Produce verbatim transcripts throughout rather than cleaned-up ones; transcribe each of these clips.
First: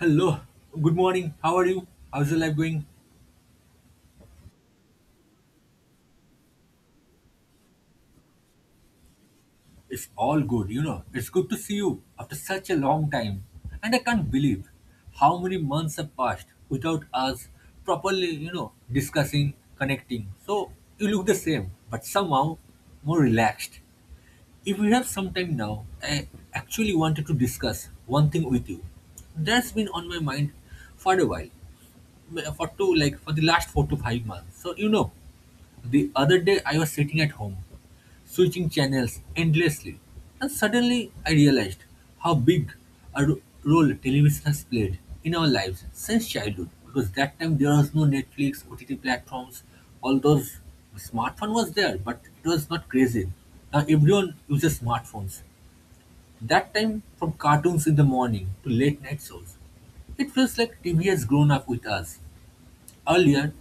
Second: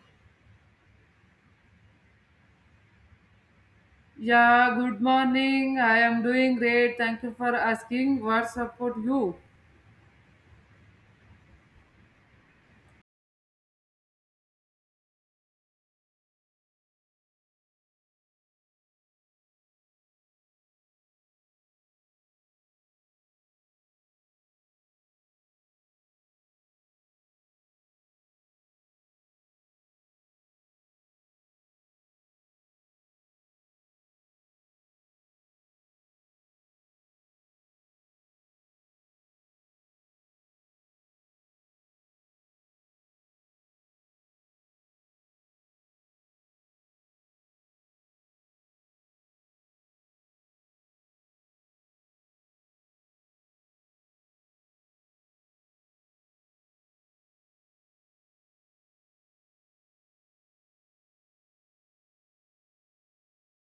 Hello, good morning. How are you? How's your life going? Yeah, good morning. I am doing great. Thank you for asking. What support you? It's all good, you know. It's good to see you after such a long time. And I can't believe how many months have passed without us properly, you know, discussing, connecting. So you look the same, but somehow more relaxed. If we have some time now, I actually wanted to discuss one thing with you. That's been on my mind for a while. For two like For the last four to five months, so you know the other day I was sitting at home switching channels endlessly, and suddenly I realized how big a ro- role television has played in our lives since childhood, because that time there was no Netflix, O T T platforms, all those. Smartphone was there but it was not crazy. Now everyone uses smartphones. That time, from cartoons in the morning to late night shows, it feels like T V has grown up with us. Earlier,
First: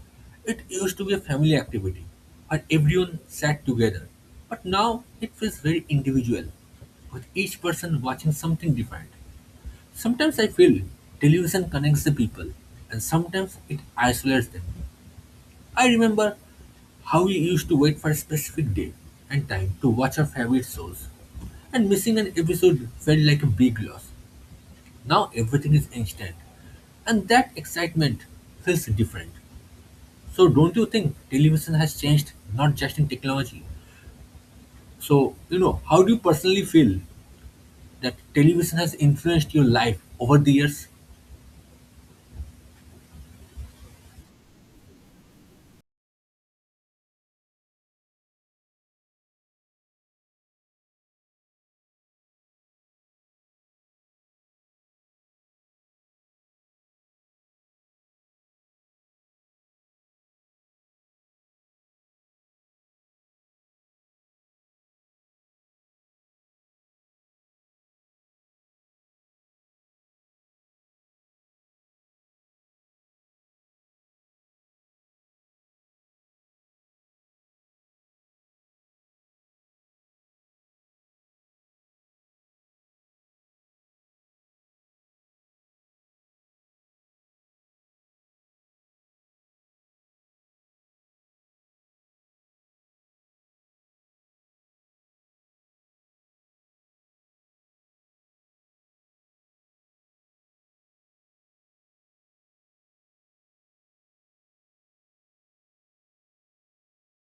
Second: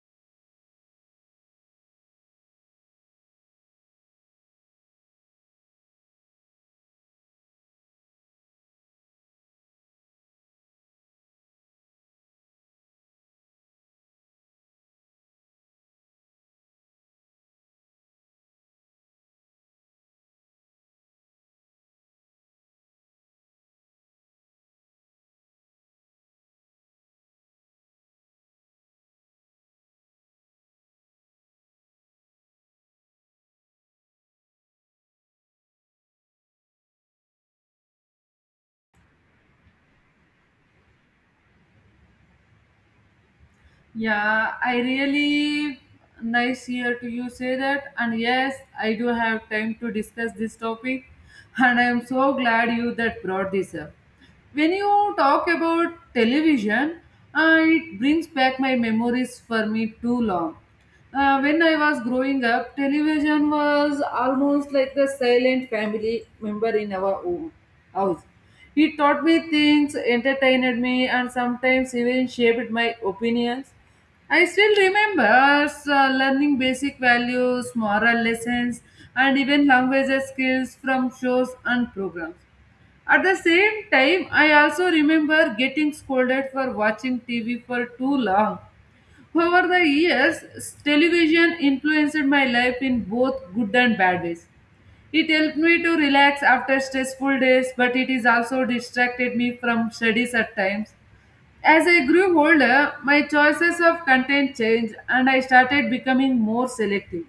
it used to be a family activity and everyone sat together. But now it feels very individual, with each person watching something different. Sometimes I feel television connects the people and sometimes it isolates them. I remember how we used to wait for a specific day and time to watch our favorite shows. And missing an episode felt like a big loss. Now everything is instant. And that excitement feels different. So don't you think television has changed not just in technology? So, you know, how do you personally feel that television has influenced your life over the years? Yeah, I really nice here to you say that. And yes, I do have time to discuss this topic. And I am so glad you that brought this up. When you talk about television, uh, it brings back my memories for me too long. Uh, when I was growing up, television was almost like the silent family member in our home, house. It taught me things, entertained me, and sometimes even shaped my opinions. I still remember us uh, learning basic values, moral lessons, and even language skills from shows and programs. At the same time, I also remember getting scolded for watching T V for too long. Over the years, s- television influenced my life in both good and bad ways. It helped me to relax after stressful days, but it is also distracted me from studies at times. As I grew older, my choices of content changed and I started becoming more selective.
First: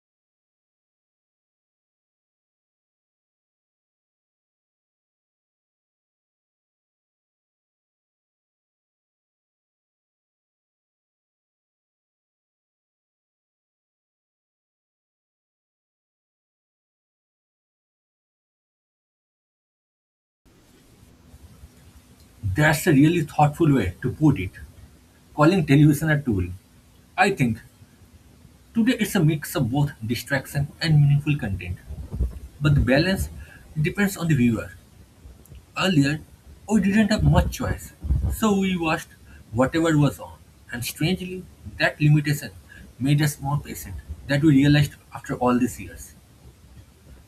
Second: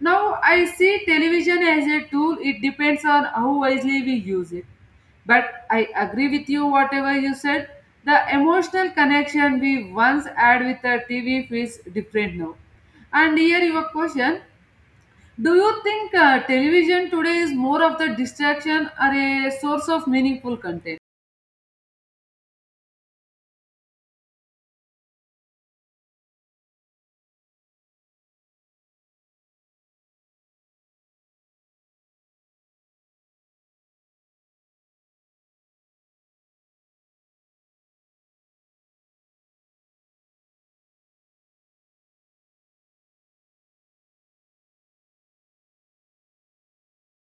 Now I see television as a tool, it depends on how wisely we use it. But I agree with you, whatever you said. The emotional connection we once had with the T V feels different now. And here your question: do you think uh, television today is more of the distraction or a source of meaningful content? That's a really thoughtful way to put it, calling television a tool. I think today it's a mix of both distraction and meaningful content, but the balance depends on the viewer. Earlier, we didn't have much choice, so we watched whatever was on. And strangely, that limitation made us more patient that we realized after all these years.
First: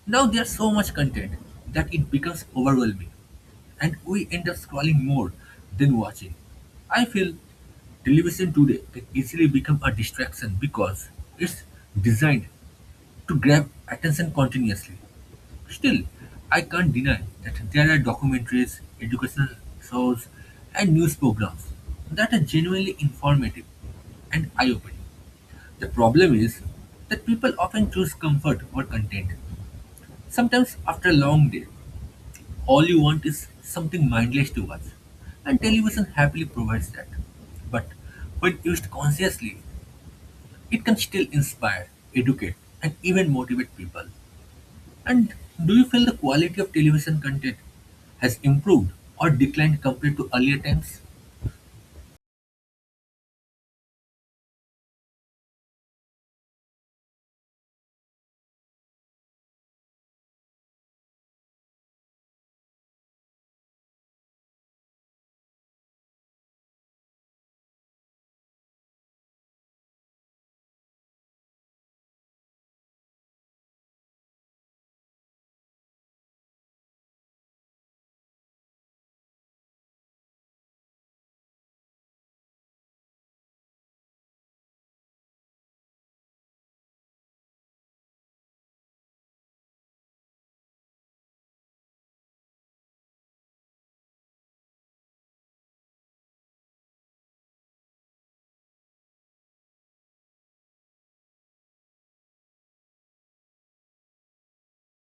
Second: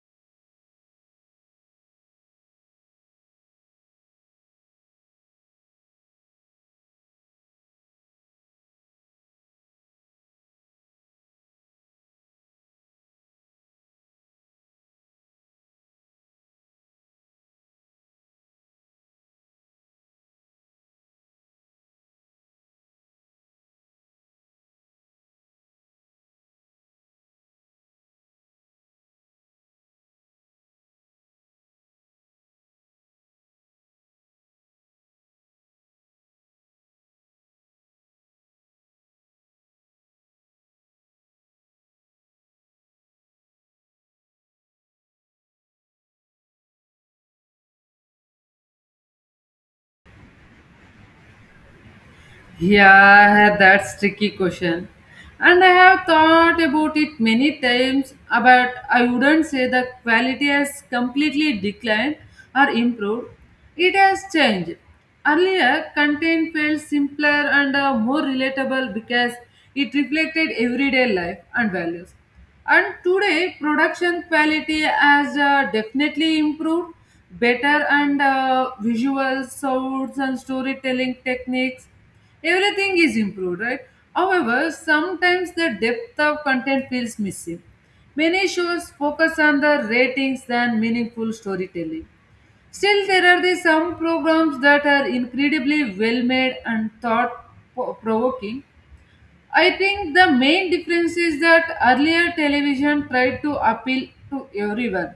Now there's so much content that it becomes overwhelming, and we end up scrolling more than watching. I feel television today can easily become a distraction because it's designed to grab attention continuously. Still, I can't deny that there are documentaries, educational shows, and news programs that are genuinely informative and eye opening. The problem is that people often choose comfort over content. Sometimes, after a long day, all you want is something mindless to watch, and television happily provides that. But when used consciously, it can still inspire, educate, and even motivate people. And do you feel the quality of television content has improved or declined compared to earlier times? Yeah, that's tricky question. And I have thought about it many times, but I wouldn't say the quality has completely declined or improved. It has changed. Earlier, content felt simpler and uh, more relatable because it reflected everyday life and values. And today, production quality has uh, definitely improved. Better and uh, visual sounds and storytelling techniques, everything is improved, right? However, sometimes the depth of content feels missing. Many shows focus on the ratings than meaningful storytelling. Still, there are the some programs that are incredibly well made and thought provoking. I think the main difference is that earlier television tried to appeal to everyone,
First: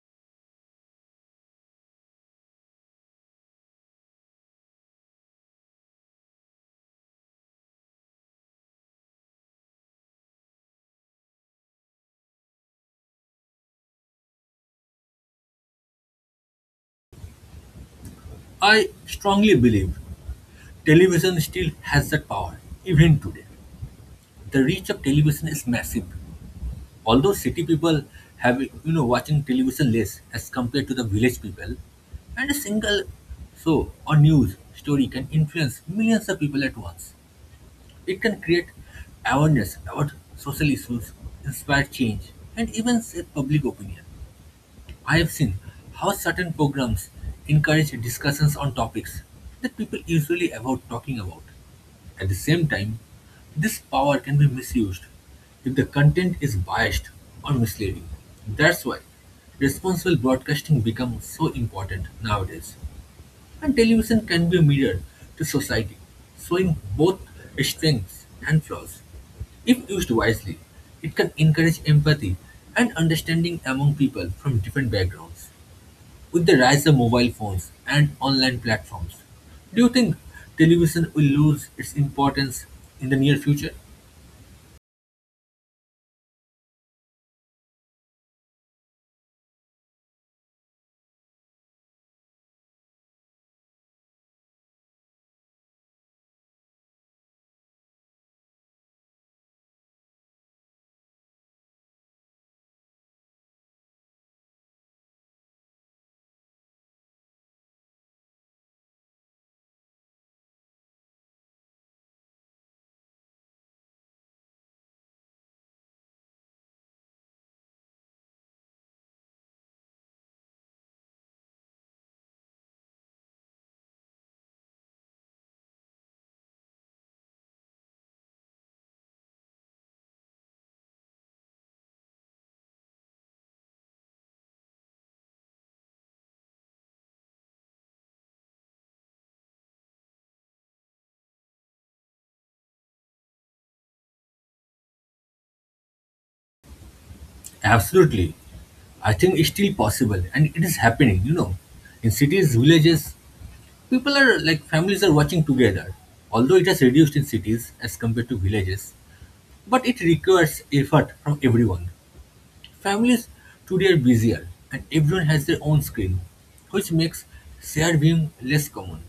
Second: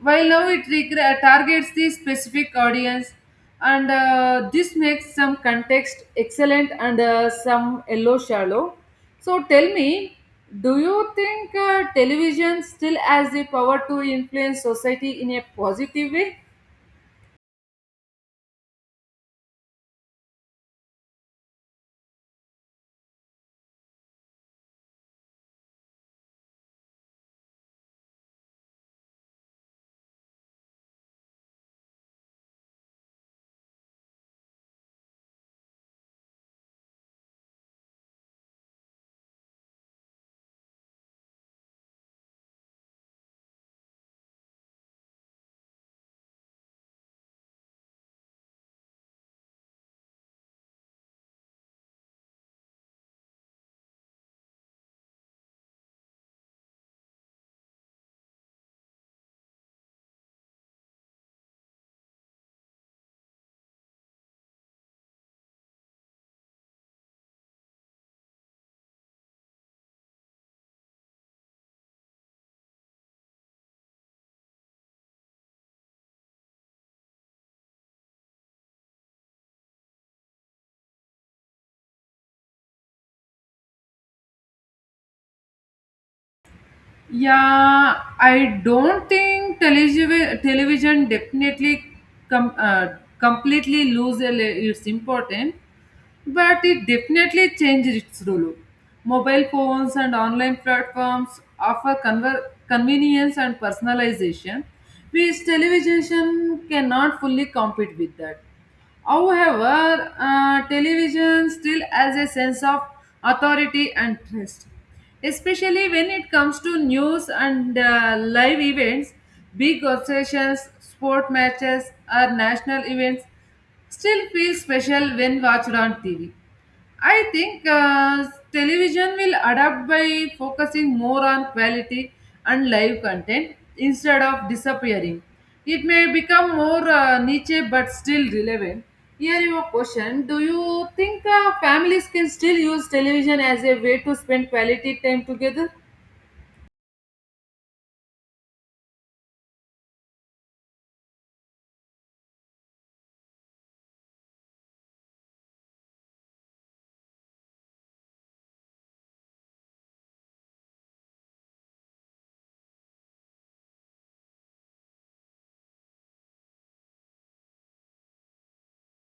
while now it regre- targets the specific audience, and uh, this makes some context excellent and uh, some yellow shallow. So tell me, do you think uh, television still has the power to influence society in a positive way? I strongly believe television still has that power, even today. The reach of television is massive. Although city people have you know watching television less as compared to the village people, and a single show or news story can influence millions of people at once. It can create awareness about social issues, inspire change, and even shape public opinion. I have seen how certain programs encourage discussions on topics that people usually avoid talking about. At the same time, this power can be misused if the content is biased or misleading. That's why responsible broadcasting becomes so important nowadays. And television can be a mirror to society, showing both strengths and flaws. If used wisely, it can encourage empathy and understanding among people from different backgrounds with the rise of mobile phones and online platforms, do you think television will lose its importance in the near future? Yeah, I don't think television television definitely com- uh, completely lose el- its importance but it definitely changed its role. Mobile phones and online platforms offer conver- convenience and personalization, which television cannot fully compete with that. However, uh, television still has a sense of authority and trust, especially when it comes to news and uh, live events, big obsessions, sport matches, or national events still feel special when watched on T V. I think uh, television will adapt by focusing more on quality and live content instead of disappearing. It may become more uh, niche but still relevant. Here's your question: do you think uh, families can still use television as a way to spend quality time together? Absolutely. I think it's still possible and it is happening, you know. In cities, villages, people are like families are watching together. Although it has reduced in cities as compared to villages, but it requires effort from everyone. Families today are busier and everyone has their own screen, which makes shared viewing less common.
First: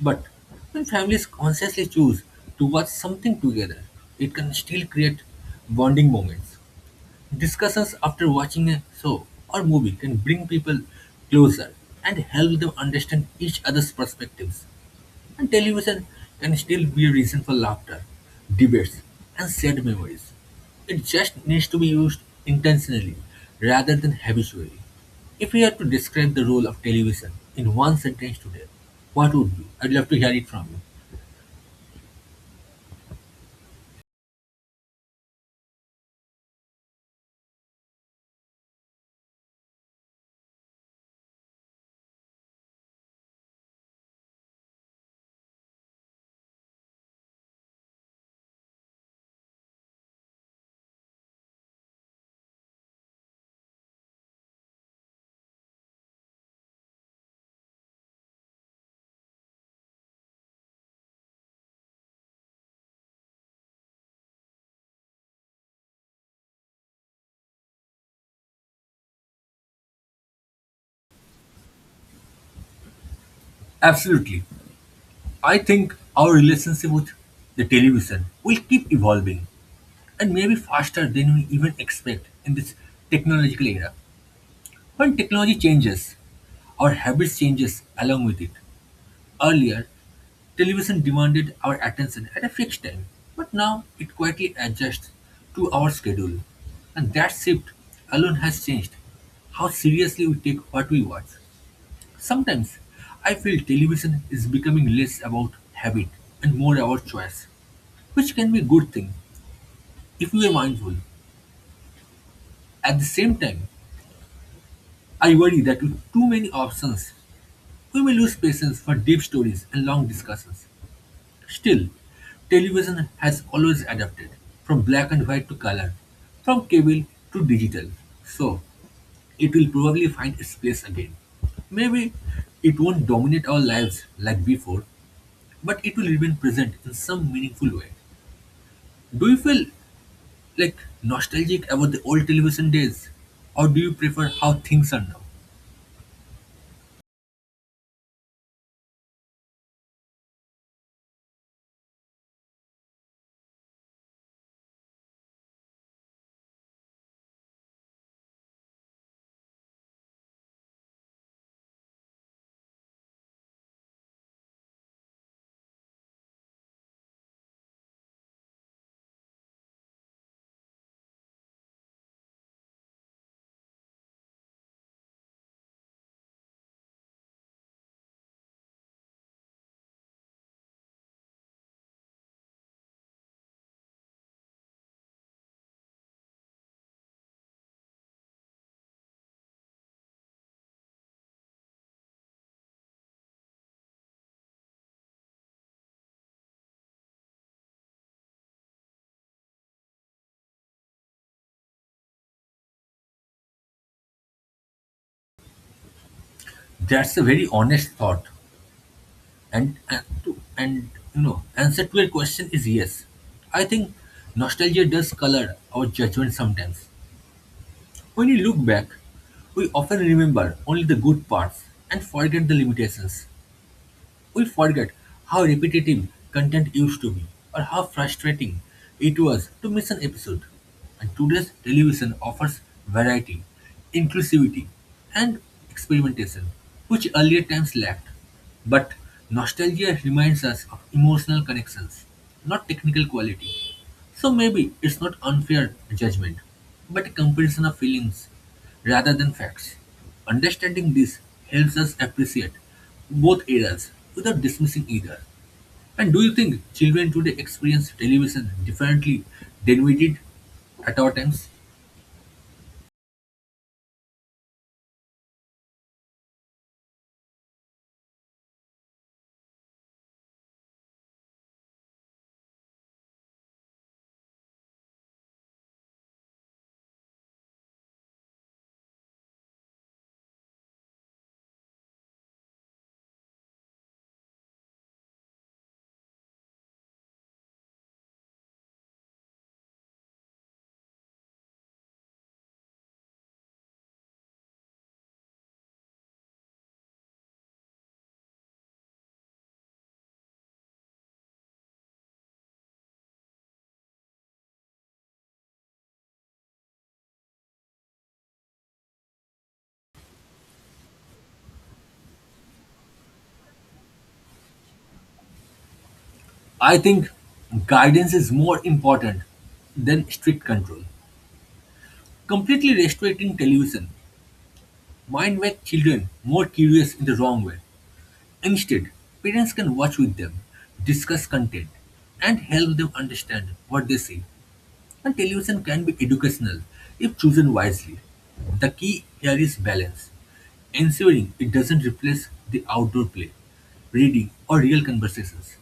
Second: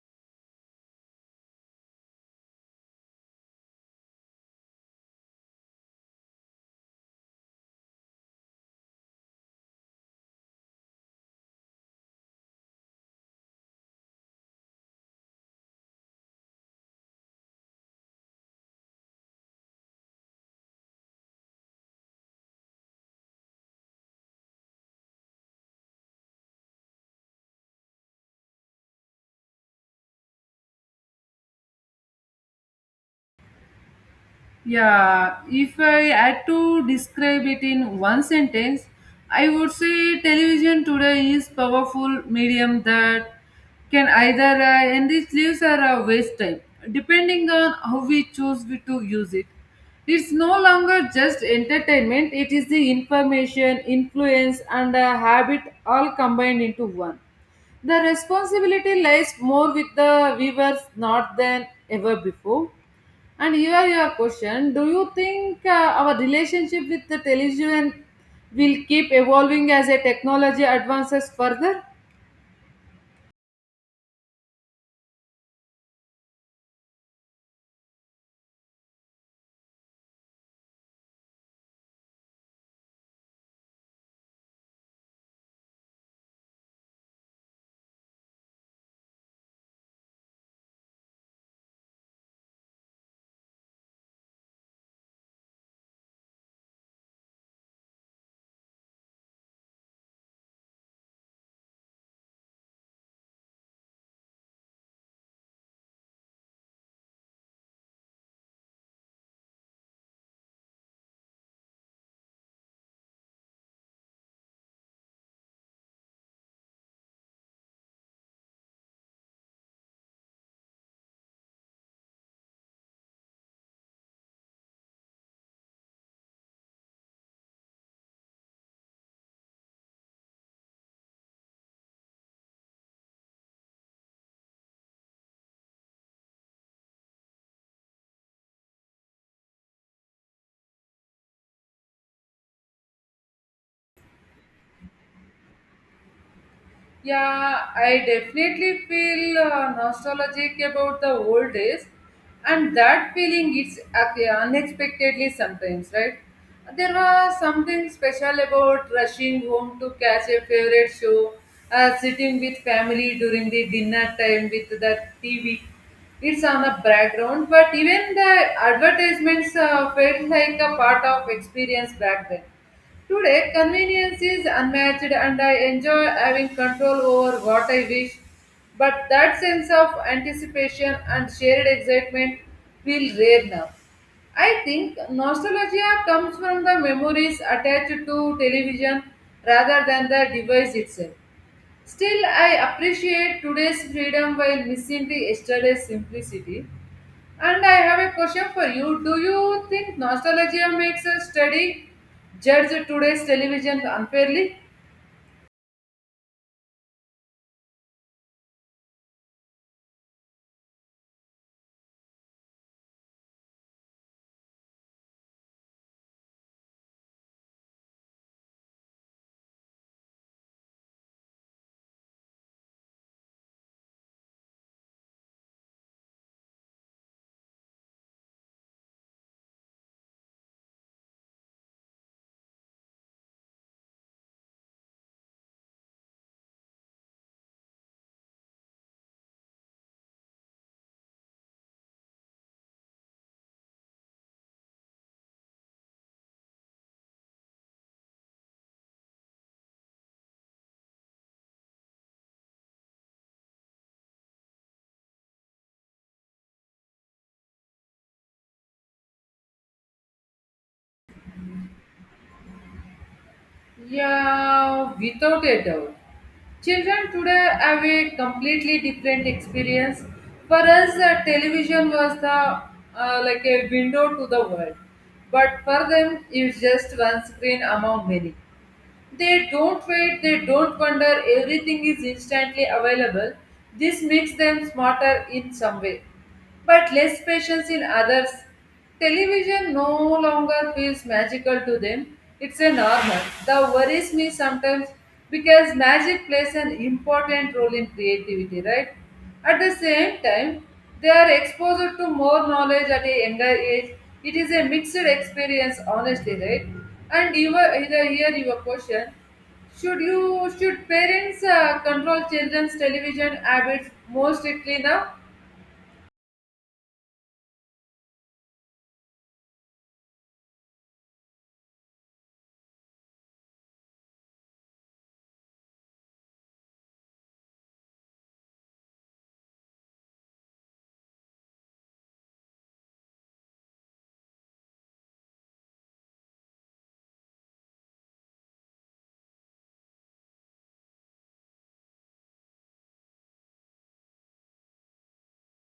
But when families consciously choose to watch something together, it can still create bonding moments. Discussions after watching a show or movie can bring people closer and help them understand each other's perspectives. And television can still be a reason for laughter, debates, and sad memories. It just needs to be used intentionally rather than habitually. If we had to describe the role of television in one sentence today, what would be? I'd love to hear it from you. Yeah, if I had to describe it in one sentence, I would say television today is powerful medium that can either uh, enrich lives or uh, waste time, depending on how we choose we to use it. It's no longer just entertainment; it is the information, influence, and uh, habit all combined into one. The responsibility lies more with the viewers not than ever before. And here your question: do you think uh, our relationship with the television will keep evolving as a technology advances further? Absolutely. I think our relationship with the television will keep evolving and maybe faster than we even expect in this technological era. When technology changes, our habits changes along with it. Earlier, television demanded our attention at a fixed time, but now it quietly adjusts to our schedule. And that shift alone has changed how seriously we take what we watch. Sometimes I feel television is becoming less about habit and more about choice, which can be a good thing if we are mindful. At the same time, I worry that with too many options, we may lose patience for deep stories and long discussions. Still, television has always adapted from black and white to color, from cable to digital. So, it will probably find its place again. Maybe it won't dominate our lives like before, but it will remain present in some meaningful way. Do you feel like nostalgic about the old television days, or do you prefer how things are now? Yeah, I definitely feel uh, nostalgic about the old days, and that feeling is ac- unexpectedly sometimes, right? There was something special about rushing home to catch a favorite show, uh, sitting with family during the dinner time with the T V. It's on the background, but even the advertisements uh, felt like a part of experience back then. Today, convenience is unmatched and I enjoy having control over what I wish. But that sense of anticipation and shared excitement feel rare now. I think nostalgia comes from the memories attached to television rather than the device itself. Still, I appreciate today's freedom while missing the yesterday's simplicity. And I have a question for you. Do you think nostalgia makes us study judge today's television unfairly? That's a very honest thought. And, and to and you know, answer to your question is yes. I think nostalgia does color our judgment sometimes. When we look back, we often remember only the good parts and forget the limitations. We forget how repetitive content used to be or how frustrating it was to miss an episode. And today's television offers variety, inclusivity, and experimentation, which earlier times lacked. But nostalgia reminds us of emotional connections, not technical quality. So maybe it's not unfair judgment, but a comparison of feelings rather than facts. Understanding this helps us appreciate both eras without dismissing either. And do you think children today experience television differently than we did at our times? Yeah, without a doubt. Children today have a completely different experience. For us, uh, television was the uh, like a window to the world, but for them, it's just one screen among many. They don't wait. They don't wonder. Everything is instantly available. This makes them smarter in some way but less patience in others. Television no longer feels magical to them, it's a normal. That worries me sometimes because magic plays an important role in creativity, right? At the same time, they are exposed to more knowledge at a younger age. It is a mixed experience, honestly, right? And you were here, here your question. Should you should parents uh, control children's television habits more strictly now? I think guidance is more important than strict control. Completely restricting television might make children more curious in the wrong way. Instead, parents can watch with them, discuss content, and help them understand what they see. And television can be educational if chosen wisely. The key here is balance, ensuring it doesn't replace the outdoor play, reading, or real conversations.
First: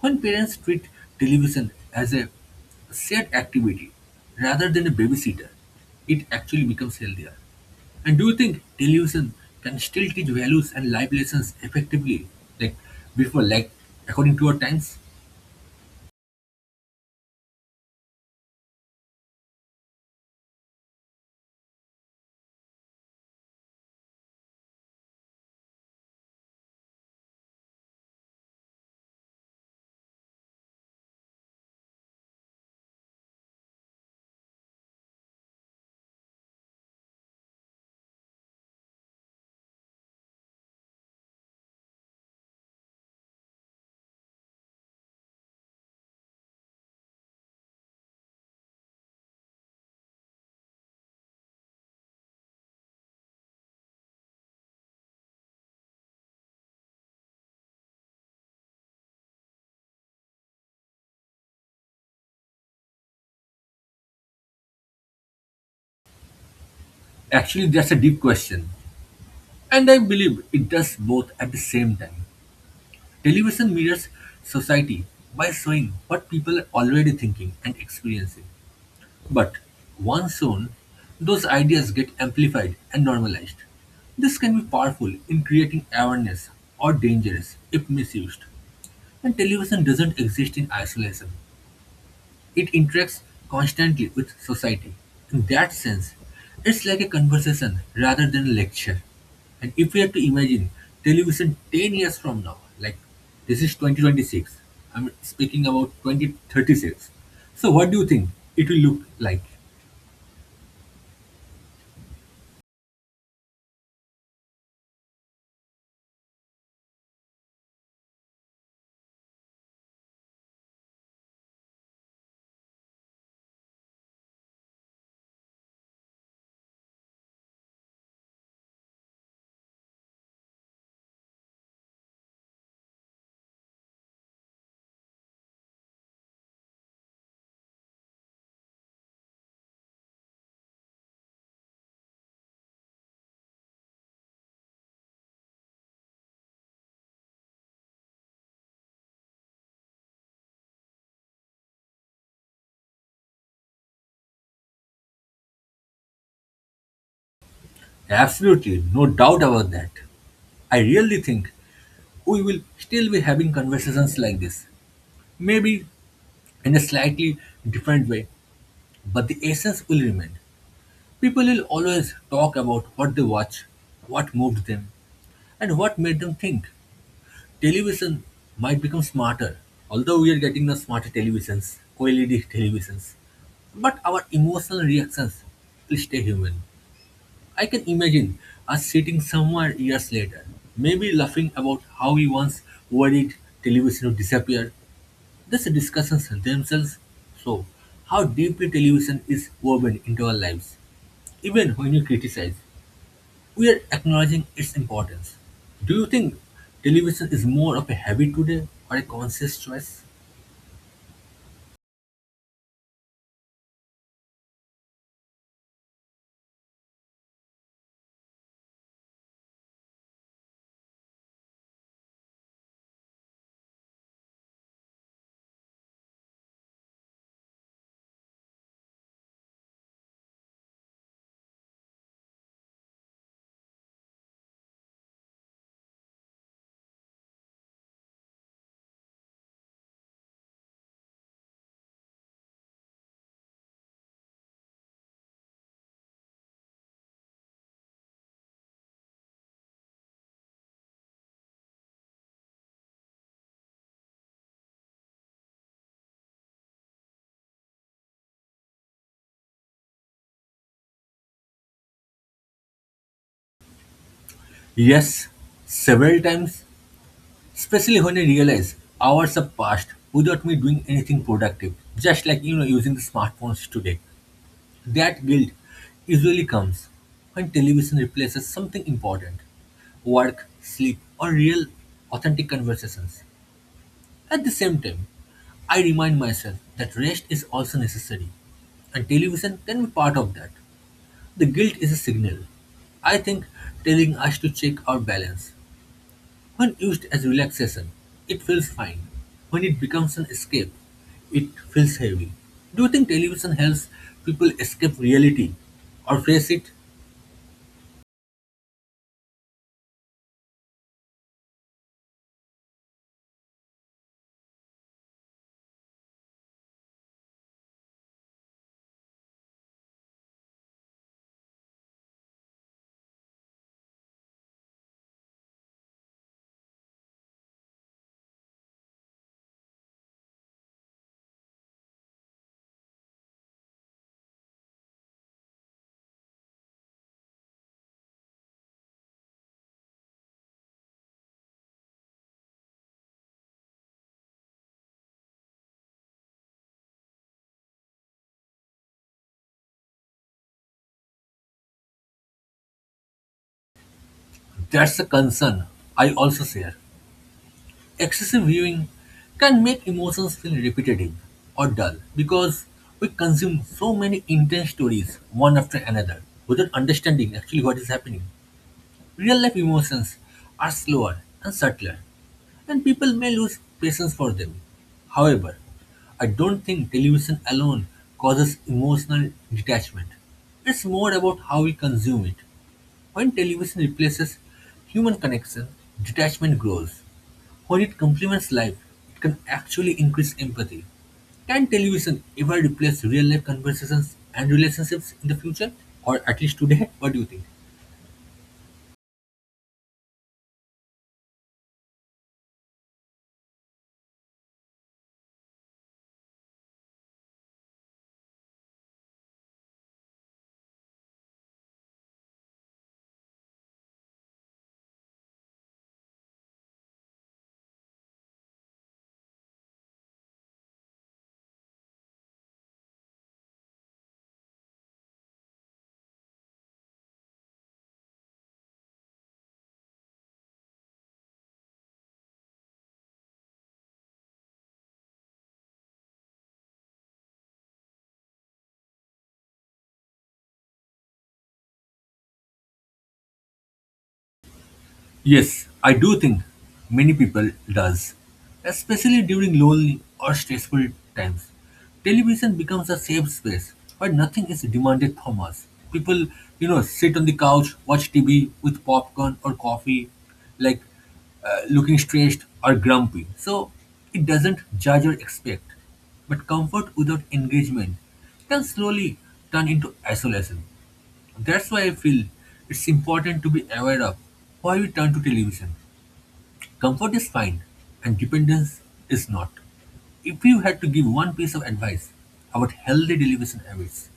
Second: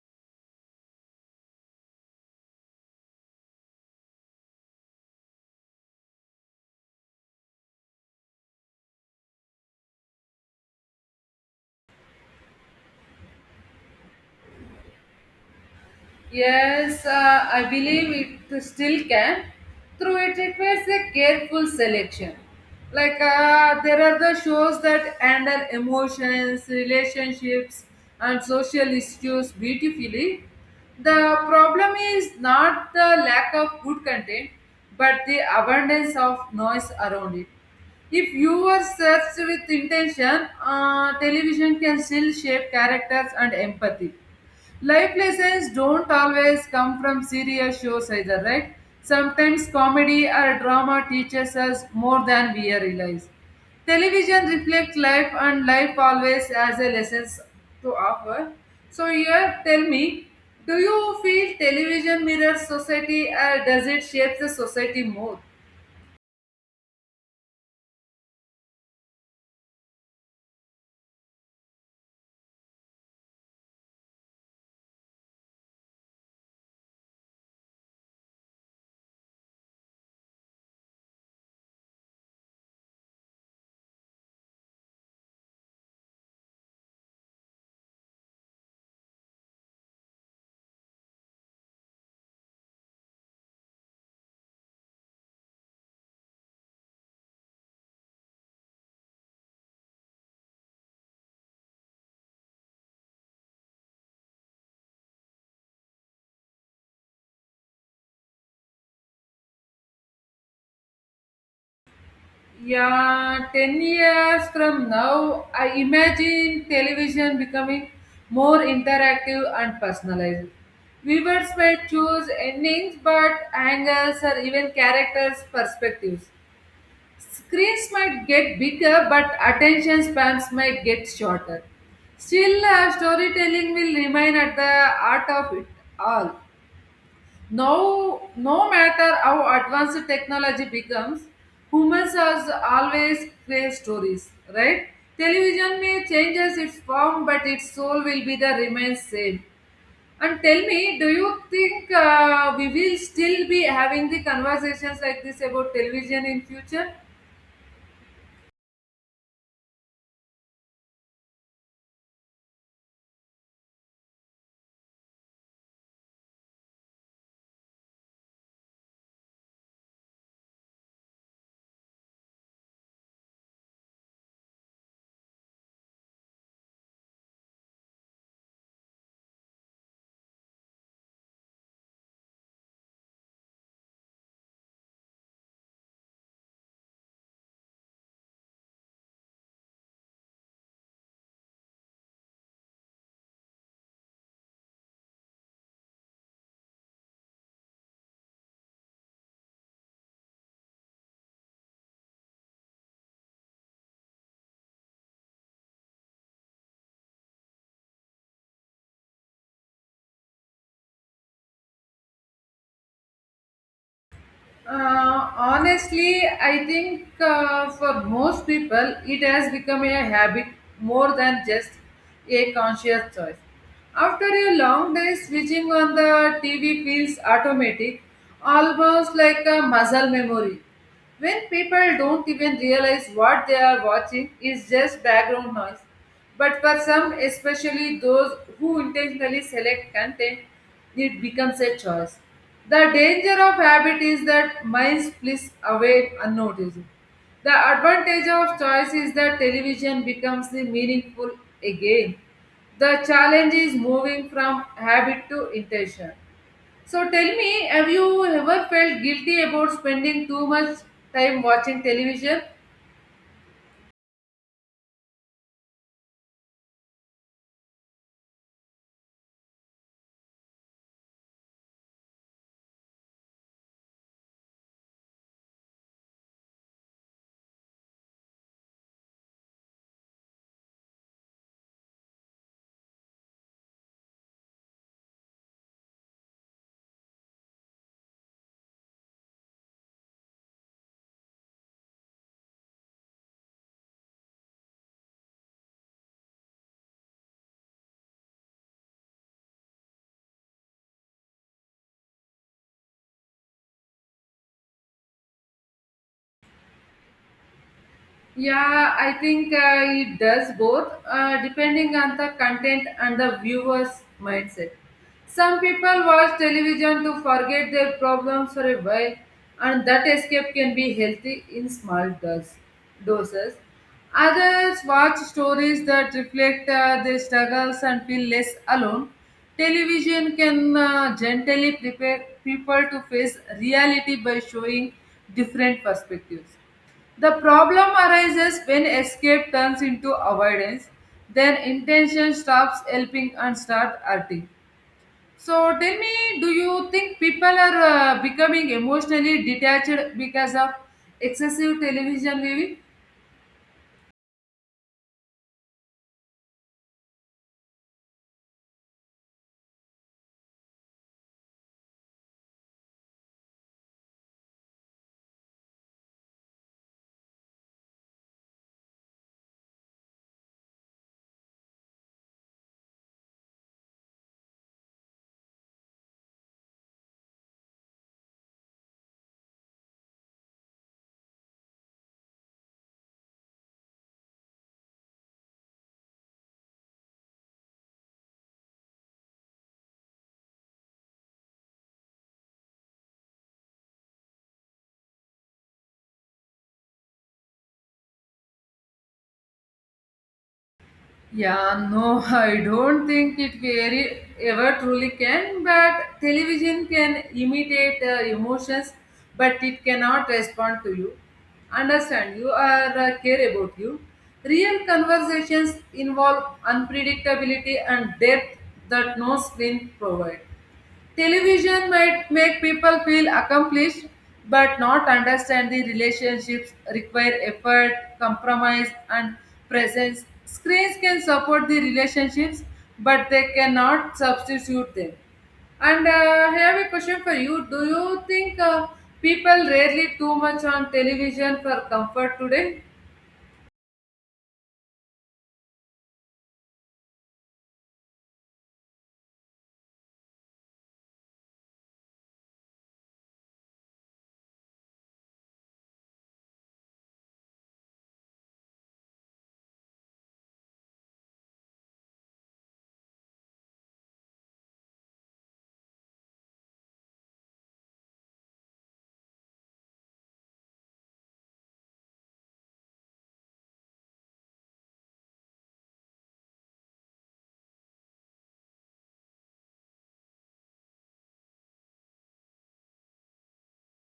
When parents treat television as a shared activity rather than a babysitter, it actually becomes healthier. And do you think television can still teach values and life lessons effectively, like before, like according to our times? Yes, uh, I believe it still can. Through it, it was a careful selection. Like uh, there are the shows that handle emotions, relationships, and social issues beautifully. The problem is not the lack of good content, but the abundance of noise around it. If you were searched with intention, uh, television can still shape characters and empathy. Life lessons don't always come from serious shows either, right? Sometimes comedy or drama teaches us more than we realize. Television reflects life and life always has a lessons to offer. So here tell me, do you feel television mirrors society or does it shape the society more? Actually, that's a deep question. And I believe it does both at the same time. Television mirrors society by showing what people are already thinking and experiencing. But once shown, those ideas get amplified and normalized. This can be powerful in creating awareness or dangerous if misused. And television doesn't exist in isolation. It interacts constantly with society. In that sense, it's like a conversation rather than a lecture. And if we have to imagine television ten years from now, like this is twenty twenty-six, I'm speaking about twenty thirty-six. So, what do you think it will look like? Yeah, ten years from now, I imagine television becoming more interactive and personalized. Viewers may choose endings, but angles or even characters' perspectives. Screens might get bigger, but attention spans might get shorter. Still, uh, storytelling will remain at the heart of it all. No, no matter how advanced technology becomes, humans are always crave stories, right? Television may changes its form, but its soul will be the remains same. And tell me, do you think uh, we will still be having the conversations like this about television in future? Absolutely, no doubt about that. I really think we will still be having conversations like this. Maybe in a slightly different way, but the essence will remain. People will always talk about what they watch, what moved them, and what made them think. Television might become smarter, although we are getting the smarter televisions, O L E D televisions. But our emotional reactions will stay human. I can imagine us sitting somewhere years later, maybe laughing about how we once worried television would disappear these discussions themselves show how deeply television is woven into our lives. Even when we criticize, we are acknowledging its importance. Do you think television is more of a habit today or a conscious choice? Uh, honestly, I think uh, for most people, it has become a habit more than just a conscious choice. After a long day, switching on the T V feels automatic, almost like a muscle memory when people don't even realize what they are watching is just background noise. But for some, especially those who intentionally select content, it becomes a choice. The danger of habit is that minds flips away unnoticed. The advantage of choice is that television becomes the meaningful again. The challenge is moving from habit to intention. So tell me, have you ever felt guilty about spending too much time watching television? Yes, several times, especially when I realize hours have passed without me doing anything productive, just like you know using the smartphones today. That guilt usually comes when television replaces something important work, sleep, or real, authentic conversations. At the same time, I remind myself that rest is also necessary, and television can be part of that. The guilt is a signal. I think telling us to check our balance, when used as relaxation, it feels fine. When it becomes an escape, it feels heavy. Do you think television helps people escape reality or face it? Yeah, I think uh, it does both, uh, depending on the content and the viewer's mindset. Some people watch television to forget their problems for a while, and that escape can be healthy in small dose, doses. Others watch stories that reflect uh, their struggles and feel less alone. Television can uh, gently prepare people to face reality by showing different perspectives. The problem arises when escape turns into avoidance, then intention stops helping and start hurting. So tell me, do you think people are uh, becoming emotionally detached because of excessive television viewing? That's a concern I also share. Excessive viewing can make emotions feel repetitive or dull because we consume so many intense stories one after another without understanding actually what is happening. Real life emotions are slower and subtler, and people may lose patience for them. However, I don't think television alone causes emotional detachment. It's more about how we consume it. When television replaces human connection, detachment grows. When it complements life, it can actually increase empathy. Can television ever replace real life conversations and relationships in the future, or at least today? What do you think? Yeah, no, I don't think it very ever truly can, but television can imitate uh, emotions, but it cannot respond to you, understand you, or uh, care about you. Real conversations involve unpredictability and depth that no screen provides. Television might make people feel accomplished but not understand the relationships require effort, compromise, and presence. Screens can support the relationships but they cannot substitute them. And uh, I have a question for you. Do you think uh, people rarely too much on television for comfort today? Yes, I do think many people does, especially during lonely or stressful times. Television becomes a safe space where nothing is demanded from us. People, you know, sit on the couch, watch T V with popcorn or coffee, like uh, looking stressed or grumpy. So it doesn't judge or expect. But comfort without engagement can slowly turn into isolation. That's why I feel it's important to be aware of why we turn to television. Comfort is fine, and dependence is not. If you had to give one piece of advice about healthy television habits,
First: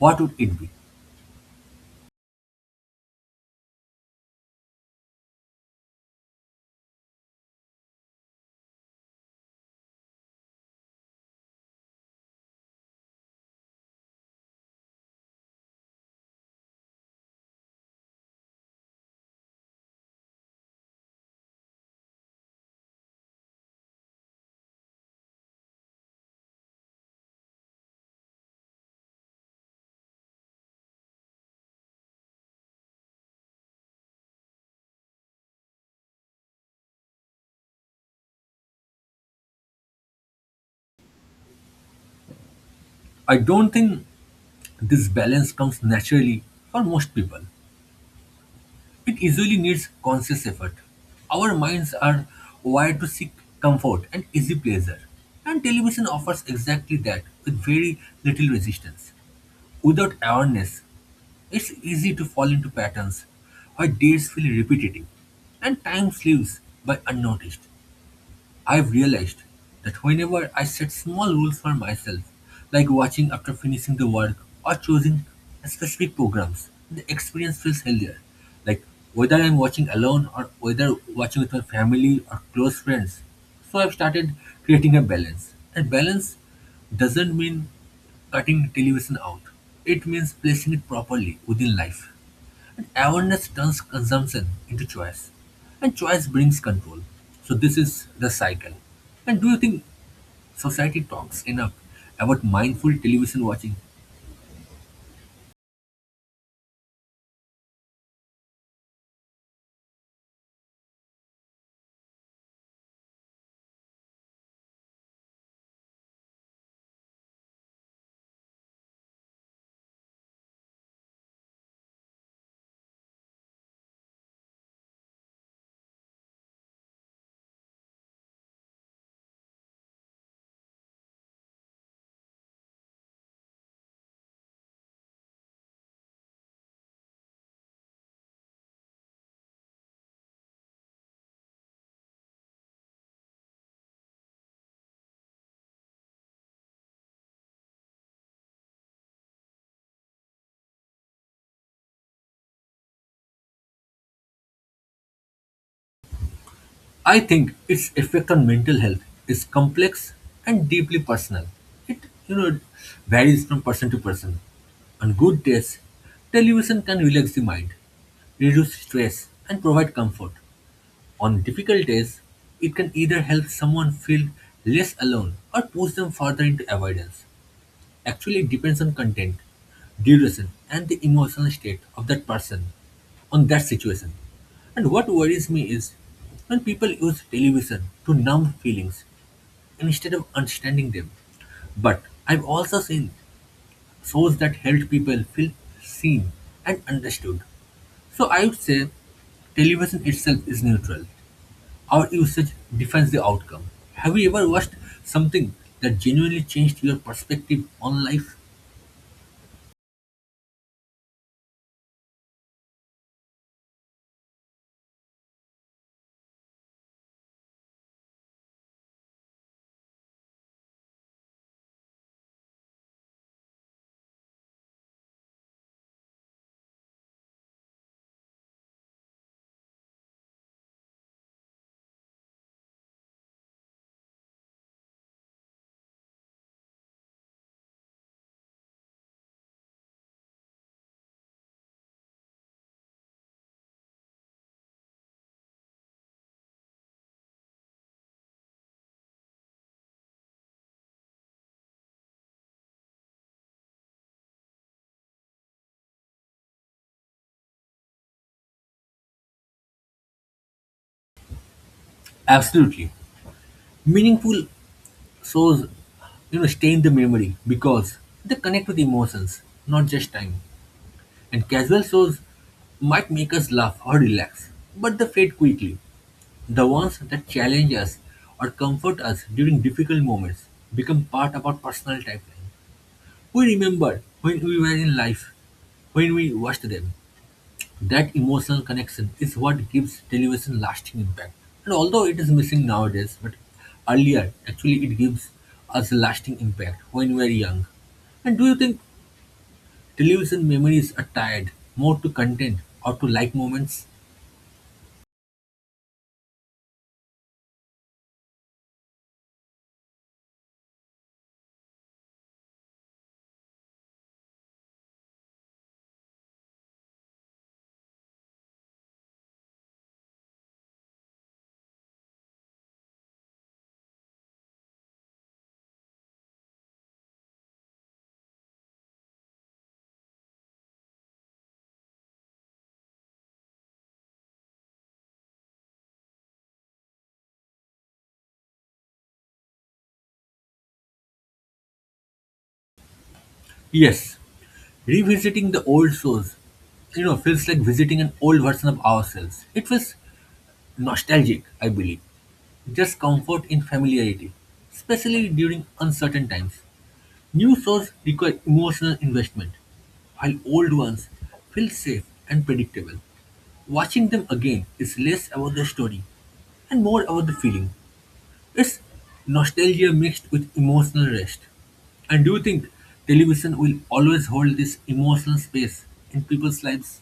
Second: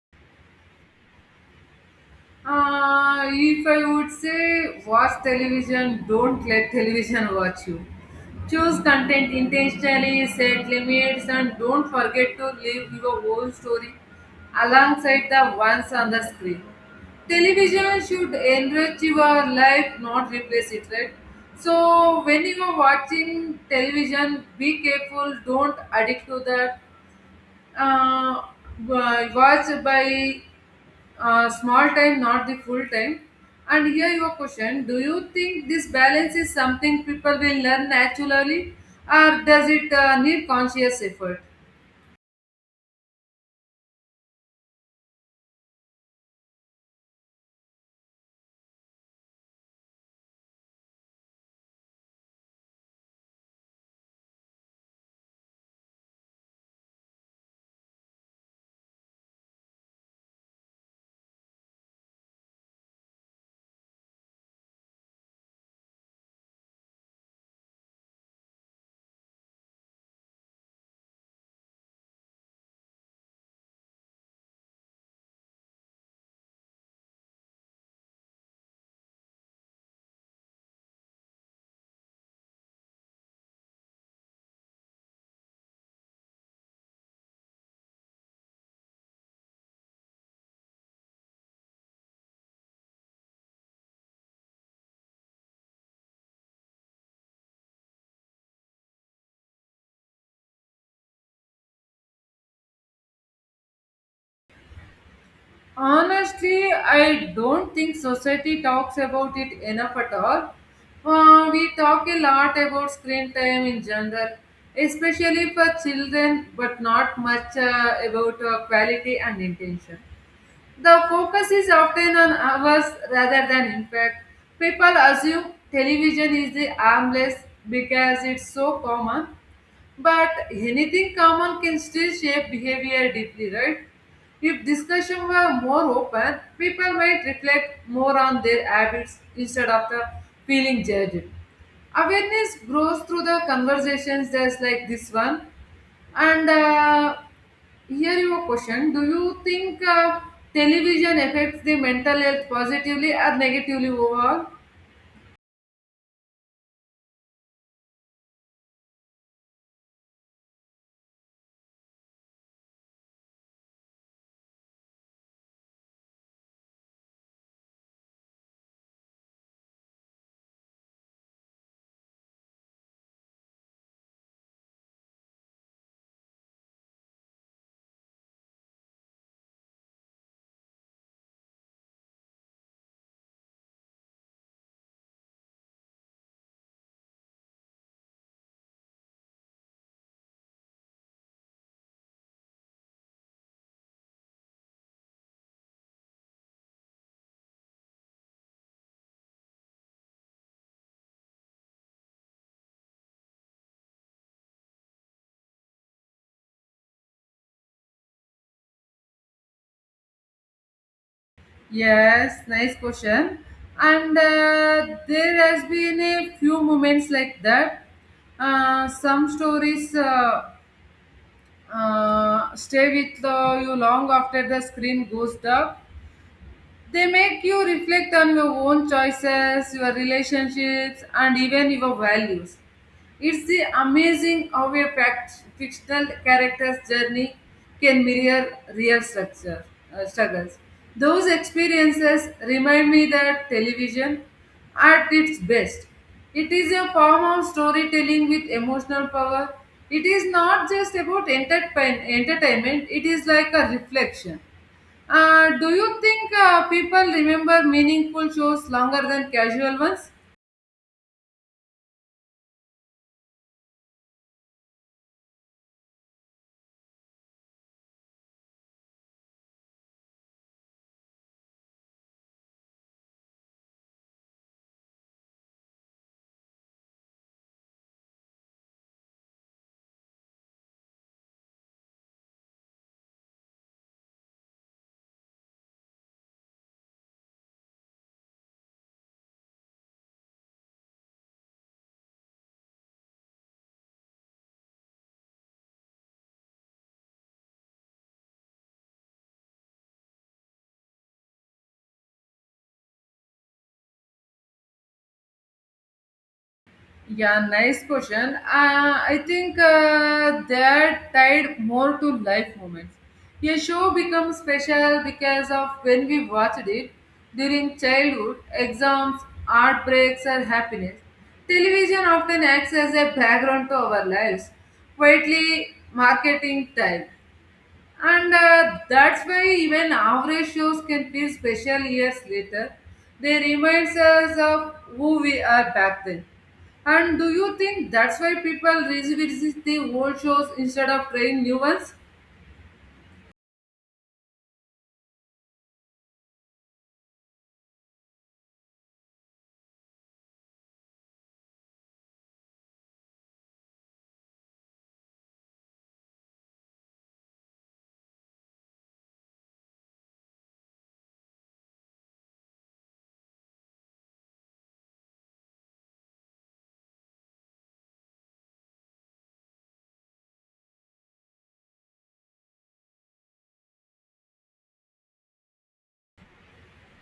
what would it be? Uh, if I would say watch television, don't let television watch you. Choose content intentionally, set limits, and don't forget to live your own story alongside the ones on the screen. Television should enrich your life, not replace it, right? So, when you are watching television, be careful, don't addict to that. Uh, wa- watch by uh, small time, not the full time. And here your question: do you think this balance is something people will learn naturally, or does it uh, need conscious effort? I don't think this balance comes naturally for most people. It usually needs conscious effort. Our minds are wired to seek comfort and easy pleasure, and television offers exactly that with very little resistance. Without awareness, it's easy to fall into patterns where days feel repetitive and time slips by unnoticed. I've realized that whenever I set small rules for myself, like watching after finishing the work or choosing specific programs, the experience feels healthier. Like whether I'm watching alone or whether watching with my family or close friends. So I've started creating a balance. And balance doesn't mean cutting television out, it means placing it properly within life. Awareness turns consumption into choice, and choice brings control. So, this is the cycle. And do you think society talks enough about mindful television watching? Honestly, I don't think society talks about it enough at all. Uh, we talk a lot about screen time in general, especially for children, but not much uh, about uh, quality and intention. The focus is often on hours rather than impact. People assume television is the harmless because it's so common, but anything common can still shape behavior deeply, right? If discussion were more open, people might reflect more on their habits instead of the feeling judged. Awareness grows through the conversations just like this one, and uh, here your question. Do you think uh, television affects the mental health positively or negatively overall? I think its effect on mental health is complex and deeply personal. It, you know, varies from person to person. On good days, television can relax the mind, reduce stress, and provide comfort. On difficult days, it can either help someone feel less alone or push them further into avoidance. Actually, it depends on content, duration, and the emotional state of that person on that situation. And what worries me is when people use television to numb feelings instead of understanding them. But I've also seen shows that helped people feel seen and understood. So I would say television itself is neutral. Our usage defines the outcome. Have you ever watched something that genuinely changed your perspective on life? Yes, nice question. And uh, there has been a few moments like that. Uh, some stories uh, uh, stay with uh, you long after the screen goes dark. They make you reflect on your own choices, your relationships, and even your values. It's the amazing how a fact- fictional character's journey can mirror real structure, uh, struggles. Those experiences remind me that television, at its best, it is a form of storytelling with emotional power. It is not just about entertain- entertainment, it is like a reflection. Uh, do you think uh, people remember meaningful shows longer than casual ones? Absolutely. Meaningful shows, you know, stay in the memory because they connect with emotions, not just time. And casual shows might make us laugh or relax, but they fade quickly. The ones that challenge us or comfort us during difficult moments become part of our personal timeline. We remember when we were in life, when we watched them, that emotional connection is what gives television lasting impact. And although it is missing nowadays, but earlier actually it gives us lasting impact when we are young. And do you think television memories are tied more to content or to like moments? Yeah, nice question. Uh, I think uh, they're tied more to life moments. A show becomes special because of when we watched it during childhood, exams, heartbreaks, or happiness. Television often acts as a background to our lives, quietly marketing time. And uh, that's why even average shows can feel special years later. They remind us of who we are back then. And do you think that's why people revisit the old shows instead of trying new ones? Yes, revisiting the old shows, you know, feels like visiting an old version of ourselves. It feels nostalgic, I believe. Just comfort in familiarity, especially during uncertain times. New shows require emotional investment, while old ones feel safe and predictable. Watching them again is less about the story and more about the feeling. It's nostalgia mixed with emotional rest. And do you think television will always hold this emotional space in people's lives?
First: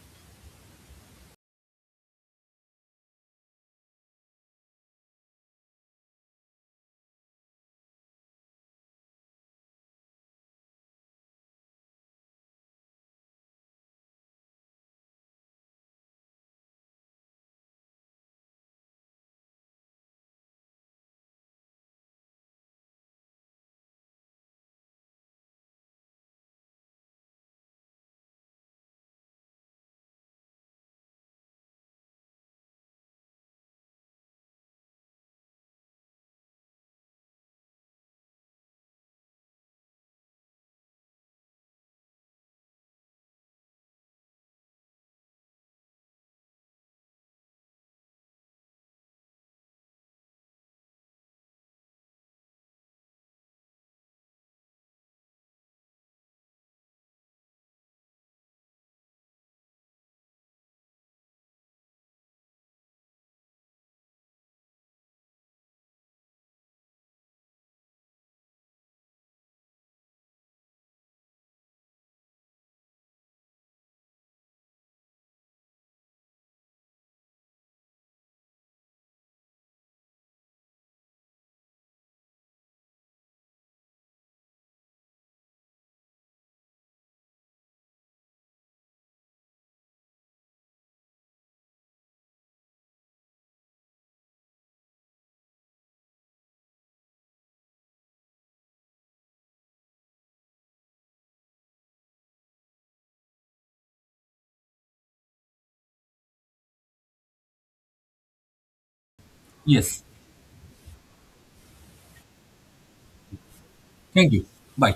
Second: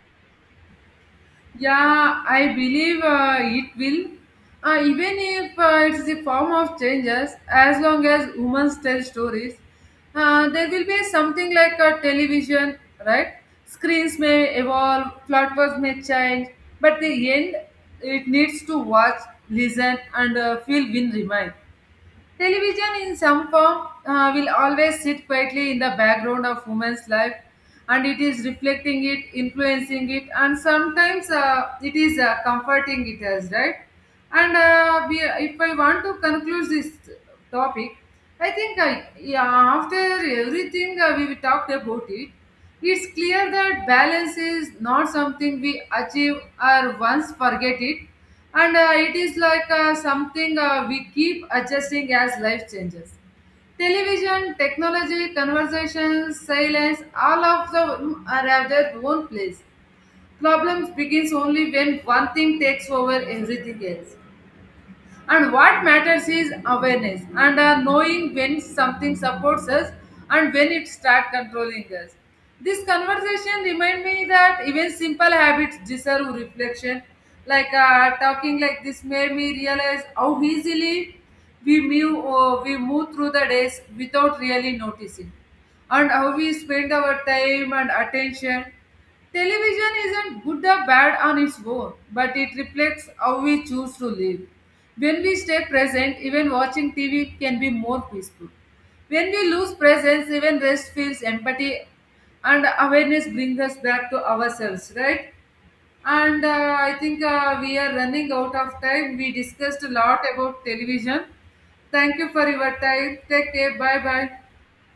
Yeah, I believe uh, it will. Uh, even if uh, it's the form of changes, as long as humans tell stories, uh, there will be something like a television, right? Screens may evolve, platforms may change, but the end, it needs to watch, listen, and uh, feel will remain. Television, in some form, uh, will always sit quietly in the background of women's life, and it is reflecting it, influencing it, and sometimes uh, it is uh, comforting it as right. And uh, we, if I want to conclude this topic, I think I yeah, after everything uh, we talked about it, it's clear that balance is not something we achieve or once forget it, and uh, it is like uh, something uh, we keep adjusting as life changes. Television, technology, conversations, silence, all of them are at their own place. Problems begins only when one thing takes over everything else, and what matters is awareness and uh, knowing when something supports us and when it starts controlling us. This conversation remind me that even simple habits deserve reflection. Like uh, talking like this made me realize how easily we move, uh, we move through the days without really noticing, and how we spend our time and attention. Television isn't good or bad on its own, but it reflects how we choose to live. When we stay present, even watching T V can be more peaceful. When we lose presence, even rest feels empty, and awareness brings us back to ourselves, right? And uh, I think uh, we are running out of time. We discussed a Yes. lot about television. Thank you for your time. Take care. Bye bye. Thank you. Bye.